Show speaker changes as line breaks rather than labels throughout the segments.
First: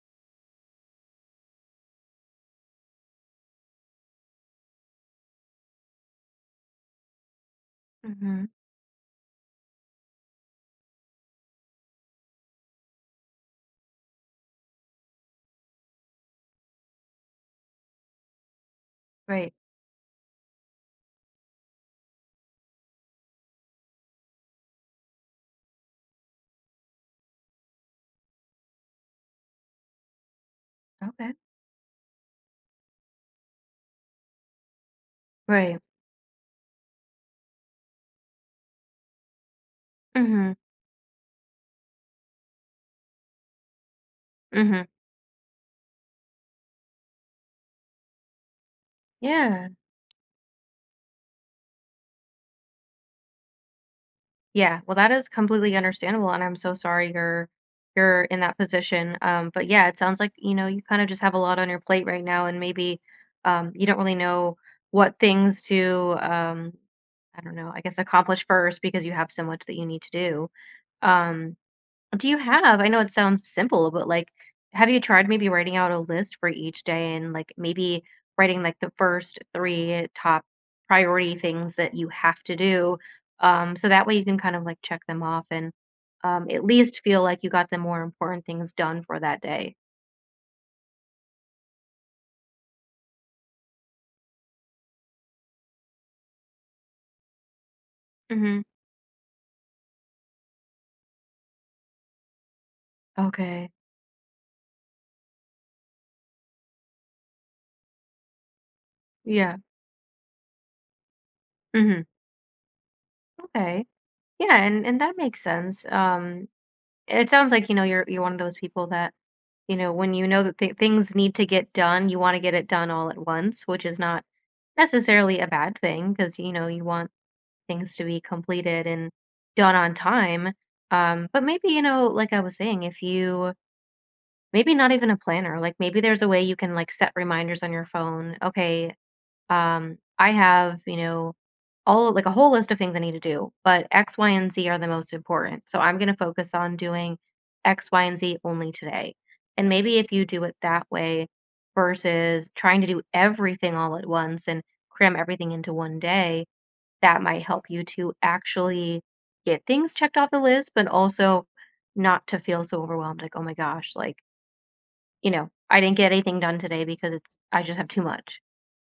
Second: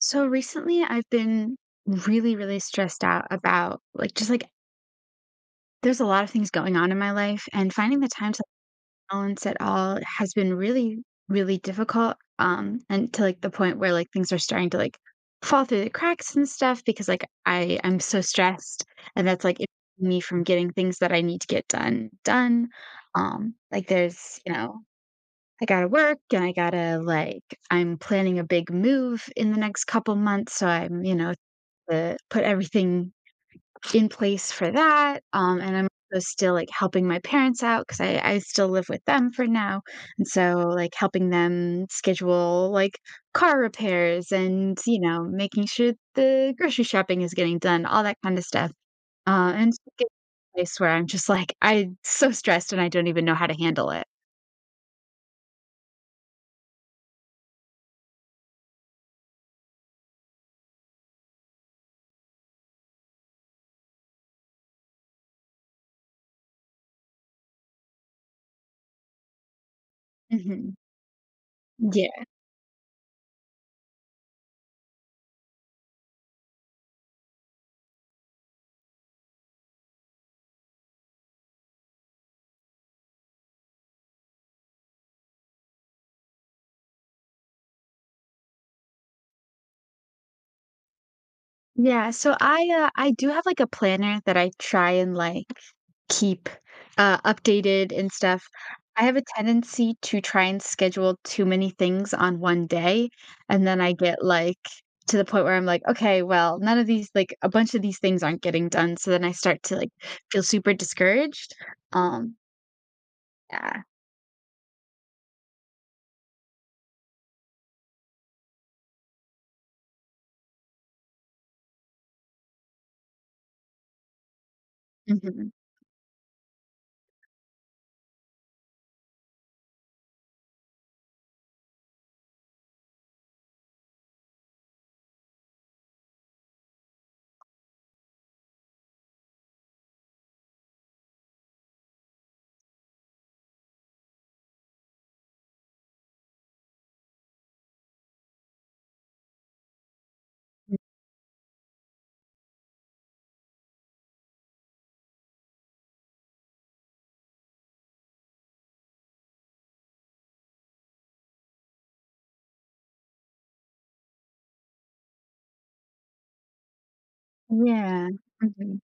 So recently I've been really, really stressed out about like just like there's a lot of things going on in my life, and finding the time to
Mhm.
balance it all has been really, really difficult. And to like the point where things are starting to fall through the cracks and stuff because like I'm so stressed, and that's
Right.
like impeding me from getting things that I need to get done done. Like there's, you know, I gotta work and I gotta like I'm planning a big move in the next couple months. So I'm, you
Okay.
know, to put everything in place for that, and
Right.
I'm also still, like, helping my parents out 'cause I still live with them for now, and
Mhm.
so, like, helping them schedule, like, car repairs and,
Mhm.
you know, making sure the grocery shopping is getting done, all that kinda stuff,
Yeah.
and it's getting to a place where I'm just like, I'm so stressed and I don't even know how to handle it.
Yeah. Well, that is completely understandable, and I'm so sorry you're in that position. But yeah, it sounds like you kind of just have a lot on your plate right now, and maybe you don't really know what things to I don't know, I guess accomplish first because you have so much that you need to do.
Mhm.
Um,
Yeah.
Do you have I know it sounds simple, but, like, have you tried maybe writing out a list for each day and, like, maybe writing, like, the first three top priority things that you have to do? So that way you can kind of, like, check them off and, at least feel like you got the more important things done for that day.
Yeah, so I do have, like, a planner that I try and, like, keep, updated and stuff.
Mhm.
I have a tendency to try and schedule too many things on 1 day, and
Okay.
then I get, like, to the point where I'm like, "Okay, well, none of these like, a bunch of these things aren't getting done," so then I
Yeah.
start to, like, feel super discouraged.
Mhm.
Um, yeah.
Okay. Yeah, and that makes sense. It sounds like, you're one of those people that when you know that th things need to get done, you wanna get it done all at once, which is not necessarily a
Mhm.
bad thing because you want things to be completed and done on time. But maybe, like I was saying, if you maybe not even a planner, like, maybe there's a way you can, like, set reminders on your phone. Okay, I have, all like a whole list of things I need to do, but X, Y, and Z are the most important. So I'm going to focus on doing X, Y, and Z only today. And maybe if you do it that way versus trying to do everything all at once and cram everything into one day, that might help you to actually get things checked off the list, but also not to feel so overwhelmed like, oh my gosh, like, I didn't get anything done today because it's, I just have too
Yeah.
much.
Mhm.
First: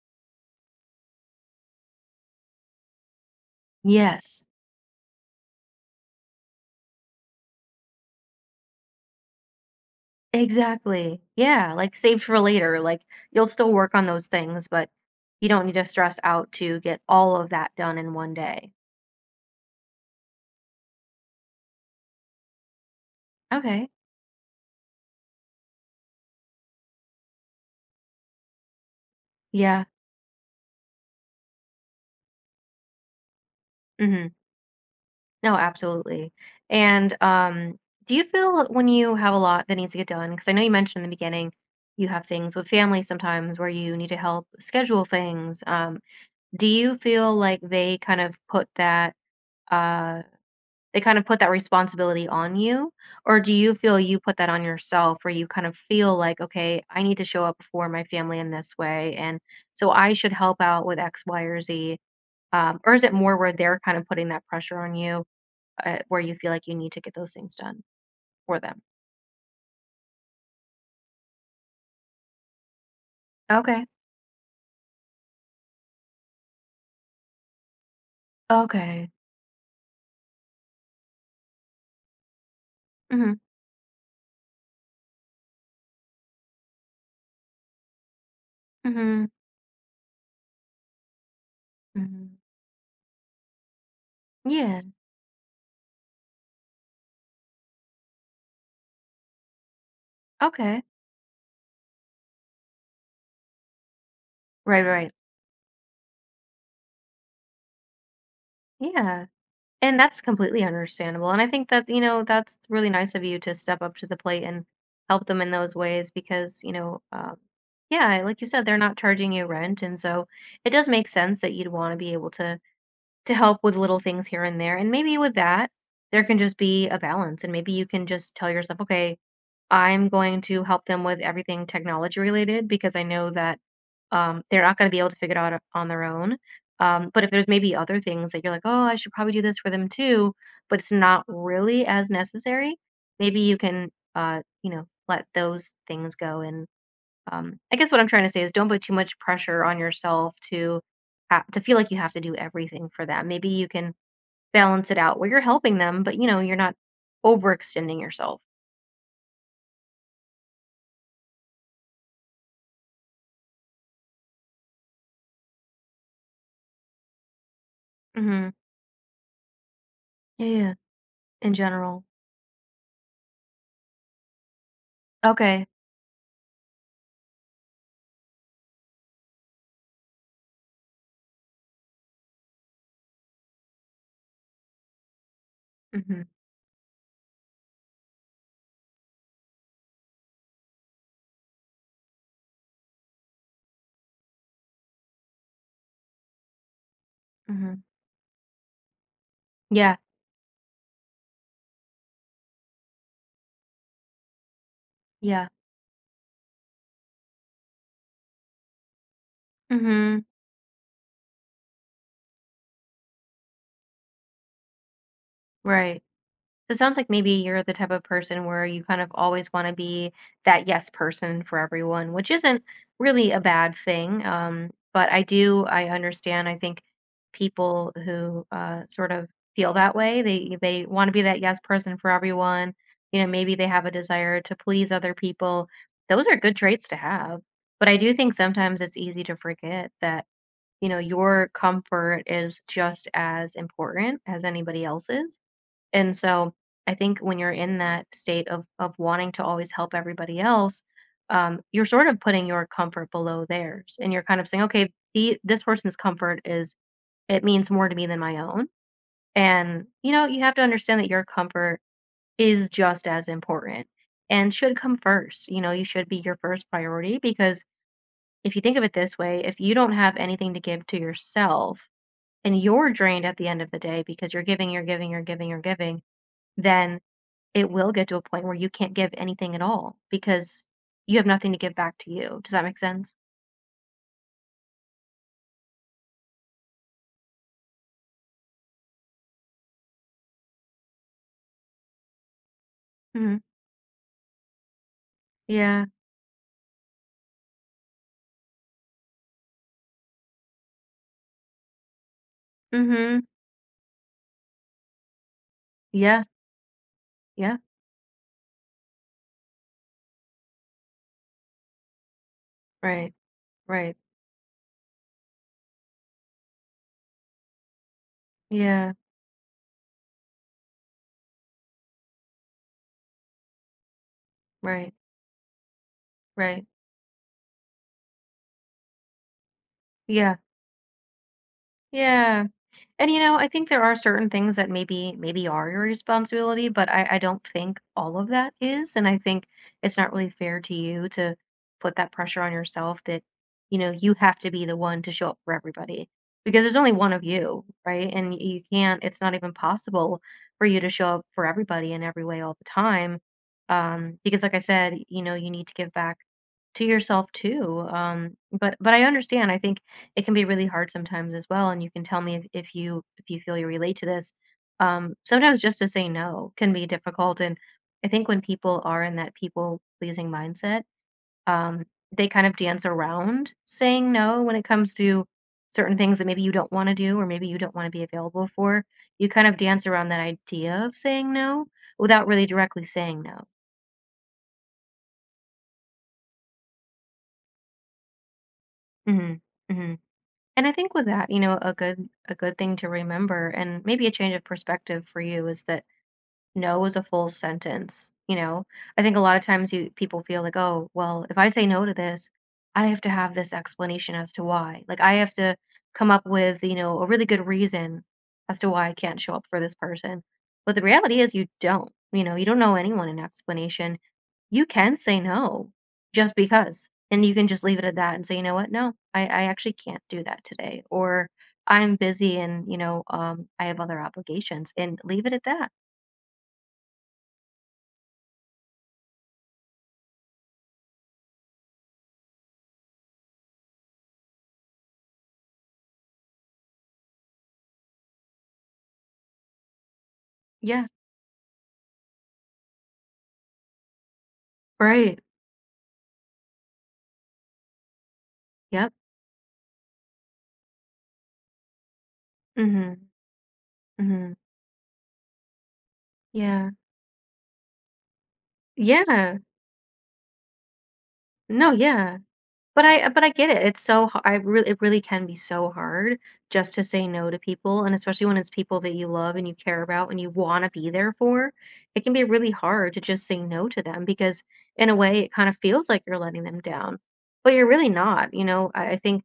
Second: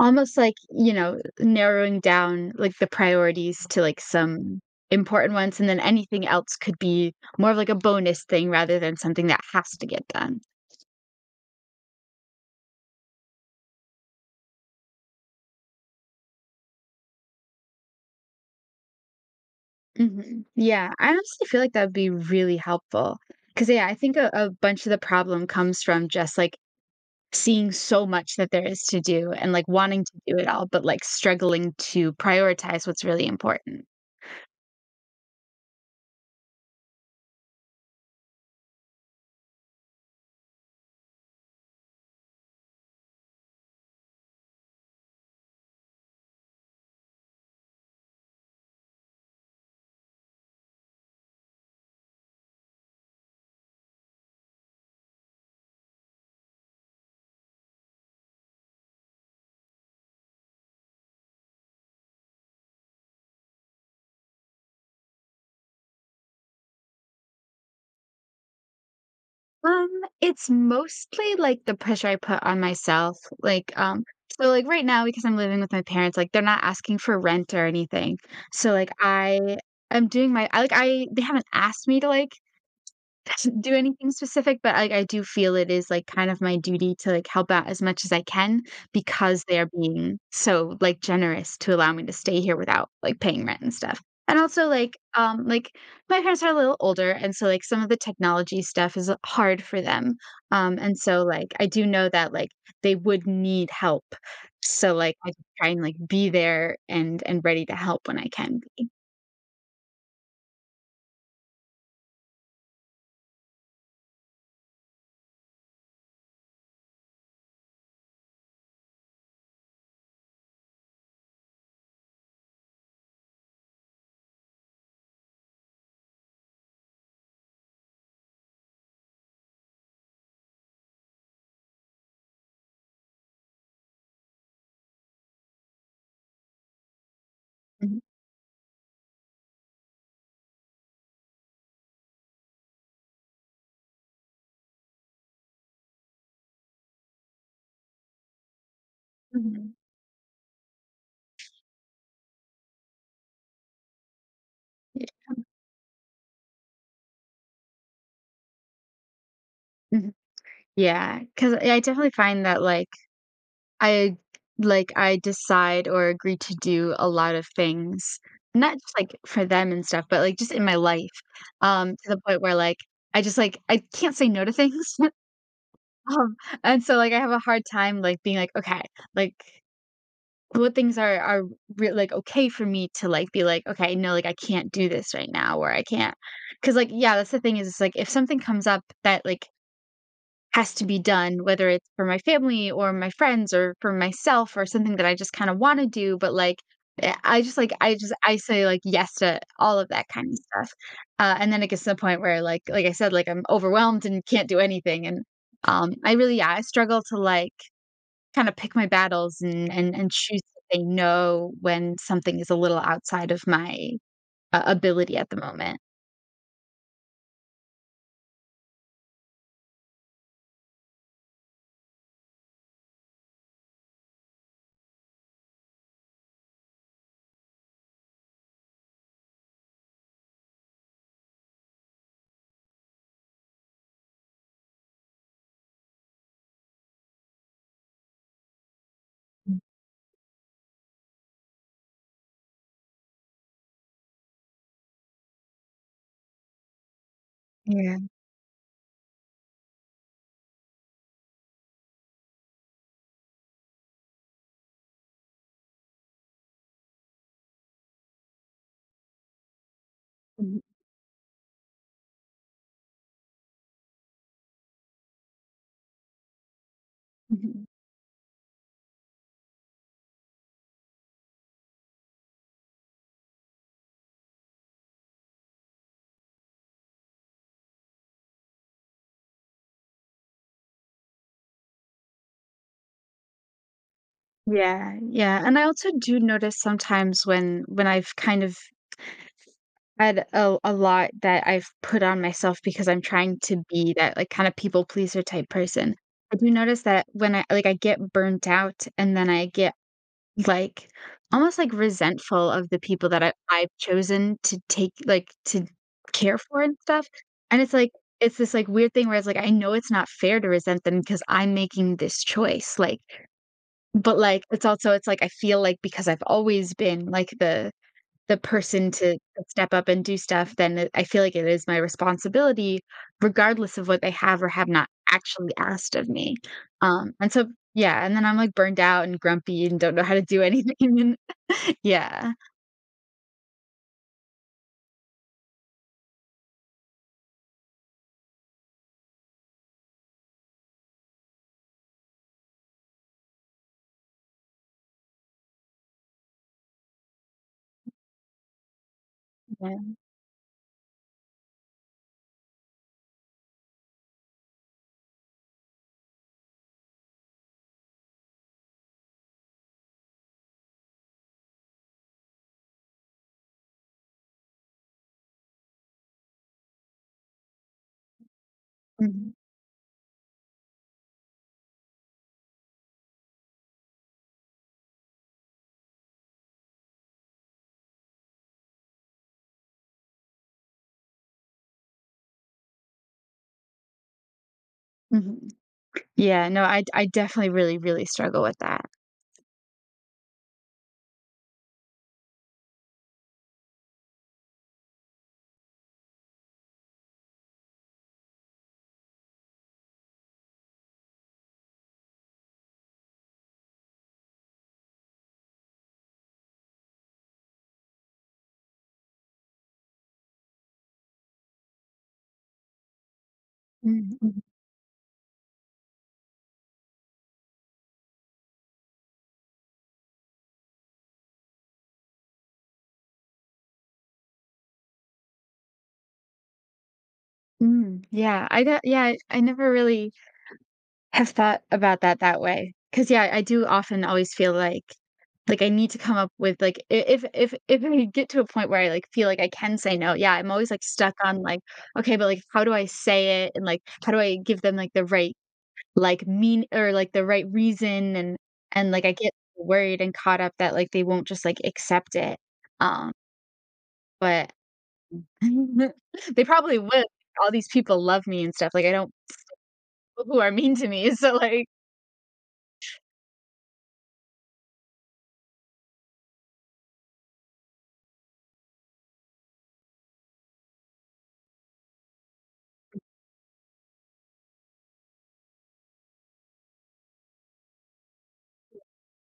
Almost like, you know, narrowing down, like, the priorities to, like,
Yes.
some important ones, and then anything else could be more of, like, a bonus thing rather than something that has to get done.
Exactly. Yeah, like saved for later. Like you'll still work on those things, but you don't need to stress out to get all of that done in one day.
Mhm. Yeah, I honestly feel like that would be really helpful because yeah,
Okay.
I think a bunch of the problem comes from just, like, seeing so much that there is to do and, like,
Yeah.
wanting to do it all, but, like, struggling to prioritize what's really important.
Hmm. No, absolutely. And do you feel when you have a lot that needs to get done? Because I know you mentioned in the beginning you have things with family sometimes where you need to help schedule things. Do you feel like they kind of uh put that responsibility on you, or do you feel you put that on yourself where you kind of feel like, "Okay, I need to show up for my family in this way, and so I should help out with X, Y, or Z," or is it more where they're kind of putting that pressure on you, where you feel like you need to get those things done for them?
Um, it's mostly, like, the pressure I put on myself, like,
Okay,
so, like, right now, because I'm living with my parents, like, they're not asking for rent or anything, so, like,
okay.
I am doing my I like, I they haven't asked me to, like,
Mhm,
do anything specific, but like I do feel it is, like, kind of my duty to, like, help out as much as I can
mhm,
because they are being so, like, generous to allow me to
mhm.
stay here without, like, paying rent and stuff. And also,
Yeah,
like, my parents are a little older, and so, like, some of the technology stuff is hard for them.
okay.
And so, like, I do know that, like, they would need help.
Right,
So,
right.
like, I just try and, like, be there and ready to help when I can be.
Yeah. And that's completely understandable, and I think that, you know, that's really nice of you to step up to the plate and help them in those ways because, yeah, like you said, they're not charging you rent, and so it does make sense that you'd wanna be able to help with little things here and there, and maybe with that, there can just be a balance, and maybe you can just tell yourself, "Okay, I'm going to help them with everything technology related because I know that they're not going to be able to figure it out on their own. But if there's maybe other
Mhm,
things that you're like, oh, I should probably do this for them too, but it's not really as necessary, maybe you can, let those things go. And I guess what I'm trying to say is don't put too much pressure
mhm.
on yourself to to feel like you have to do everything for them. Maybe you can balance it out where you're helping them, but you're not overextending yourself."
Yeah. Because I definitely find that, I like, I decide or agree to do a lot of things,
Hmm.
not just, like, for them and stuff, but, like, just in
Yeah.
my life,
In general.
to the point where, like, I can't say no to things,
Okay.
um, and so, like, I have a hard time, like, being like, "Okay," like, what things are okay for me to, like, be like, "Okay, no, like, I can't do this right now," or "I can't" not
Mhm,
because like yeah, that's the thing is, it's like, if something comes up that, like, has to be done, whether it's for my family or my friends or for myself or something that I just kind of want to do, but like
mhm.
I say like yes to all of
Yeah,
that kind of stuff. And then it gets to the point where like I said, like I'm overwhelmed and can't do anything. And
yeah.
I really yeah, I struggle to like kind of pick my battles and and
Mhm,
choose to say no when something is a little outside of my ability at the moment.
right. So it sounds like maybe you're the type of person where you kind of always wanna be that yes person for everyone, which isn't really a bad thing, but I understand. I think people who, sort of feel that way, they wanna be that yes person for everyone. Maybe they have a desire to please other people. Those are good traits to have, but I do think sometimes it's easy to forget that your comfort is just as important as anybody else's. And so I think when you're in
Yeah.
that state of wanting to always help everybody else, you're sort of putting your comfort below theirs. And you're kind of saying, okay, this person's comfort is, it means more to me than my own. And you have
Mhm.
to understand that your comfort is just as important and should come first. You know, you should be your first priority because
Mhm.
if you think of it this way, if you don't have anything to give to yourself, and you're drained at the end of the day because you're giving, you're giving, you're giving, you're giving, then it will get to a point where you can't give anything at all because you have nothing to give back to you. Does that make sense?
Yeah, yeah, and I also do notice sometimes when I've kind of had a lot that I've put on myself because I'm
Hmm.
trying to be that, like, kind of people pleaser type
Yeah.
person. I do notice that when I get burnt out and then I get, like, almost, like, resentful of the people
Hmm.
that I've chosen to to
Yeah.
care for and stuff,
Yeah.
and it's like it's this, like, weird thing where it's like, I know it's not fair to resent them because 'cause I'm making this choice, like,
Right. Right.
but, like, it's also it's like I feel like because I've always been, like, the person
Yeah.
to step up and do stuff, then it I feel like it is my responsibility regardless of what they have or have not
Right.
actually asked of me.
Right.
And so yeah, and then I'm, like, burned out and grumpy and don't know how to
Yeah.
do anything and yeah.
Yeah. And I think there are certain things that maybe are your responsibility, but I don't think all of that is. And I think it's not really fair to you to put that pressure on yourself that, you have to be the one to show up for everybody. Because there's only one of you, right? And you can't, it's not even
Yeah.
possible for you to show up for everybody in every way all the time. Because like I said, you need to give back to yourself too. But I understand. I think it can be really hard sometimes as well, and you can tell me if, if you feel you relate to this. Sometimes just to say no can be difficult, and I think when people are in
Mhm.
that people pleasing mindset, um, they kind of dance around saying no when it comes to certain things that maybe you don't want to do or maybe you don't want to be available for. You kind of dance around that idea of saying no without really directly saying no.
Mhm. Yeah, no, I definitely really, really struggle with that.
Hmm. Hmm. And I think with that, a good thing to remember and maybe a change of perspective for you is that no is a full sentence, you know? I think a lot of times you people feel like, "Oh, well, if I say no to this, I have to have this explanation as to why." Like I have to come up with, a really good reason as to why I can't show up for this person. But the reality is you don't. You know, you don't know anyone an explanation.
Mm, mhm.
You can say no just because. And you can just leave it at that and say, you know what? No, I actually can't do that today. Or I'm busy and, I have other obligations and leave it at that.
Mm, yeah, I never really have thought about that that way, because yeah, I do often always feel like I need to come up with, like, I if if I get to a point where I, like, feel like I can say no, yeah, I'm always, like,
Yeah.
stuck on, like, "Okay, but, like, how do I say it?" And, like, "How do I give them, like, the
Right.
right, like, mean or, like, the right reason?" And
Yep.
like, I get worried and caught up that, like, they won't just, like, accept it.
Mhm.
Um,
Mhm.
but they
Yeah.
probably will. All these people love me and stuff, like, I don't
Yeah.
who are mean to me, so, like.
No, yeah. But I get it. It's so ha I really it really can be so hard just to say no to people, and especially when it's people that you love and you care about and you wanna be there for. It can be really hard to just say no to them because in a way it kind of feels like you're letting them down, but you're really not, you know? I think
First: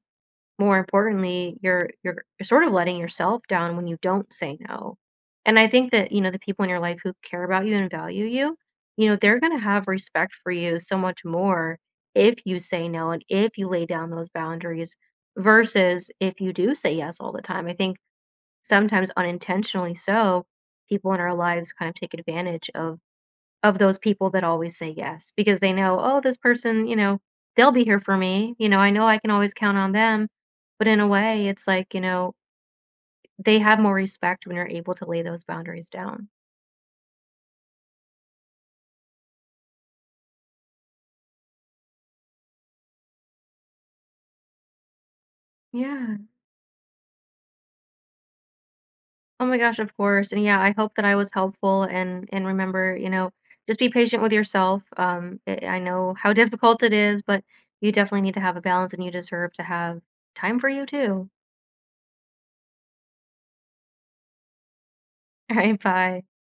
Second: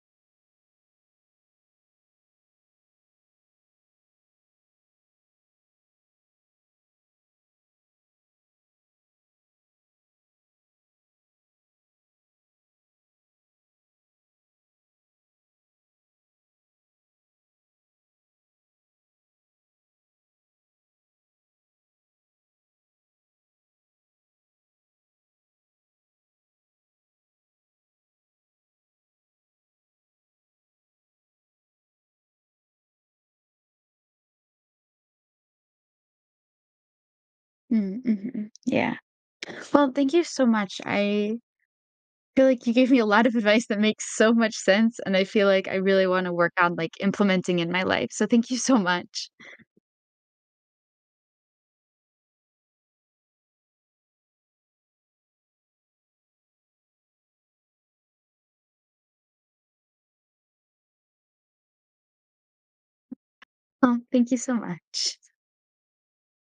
more importantly, you're sort of letting yourself down when you don't say no. And I think that, the people in your life who care about you and value you, they're going to have respect for you so much more if you say no and if you lay down those boundaries versus if you do say yes all the time. I think sometimes unintentionally so, people in our lives kind of take advantage of those people that always say yes, because they know, "Oh, this person, they'll be here for me, I know I can always count on them." But in a way, it's like, they have more respect when you're able to lay those boundaries down.
Mm, mhm. Yeah. Well, thank you so much. I feel like you gave me a lot of advice that makes so much sense, and I feel like I really
Yeah.
want to work on like implementing in my life. So thank you so much.
Oh my gosh, of course, and yeah, I hope that I was helpful and remember, just be patient with yourself, I know how difficult it is, but you definitely need to have a balance, and you deserve to have time for you too.
Oh, thank you so much.
Alright, bye.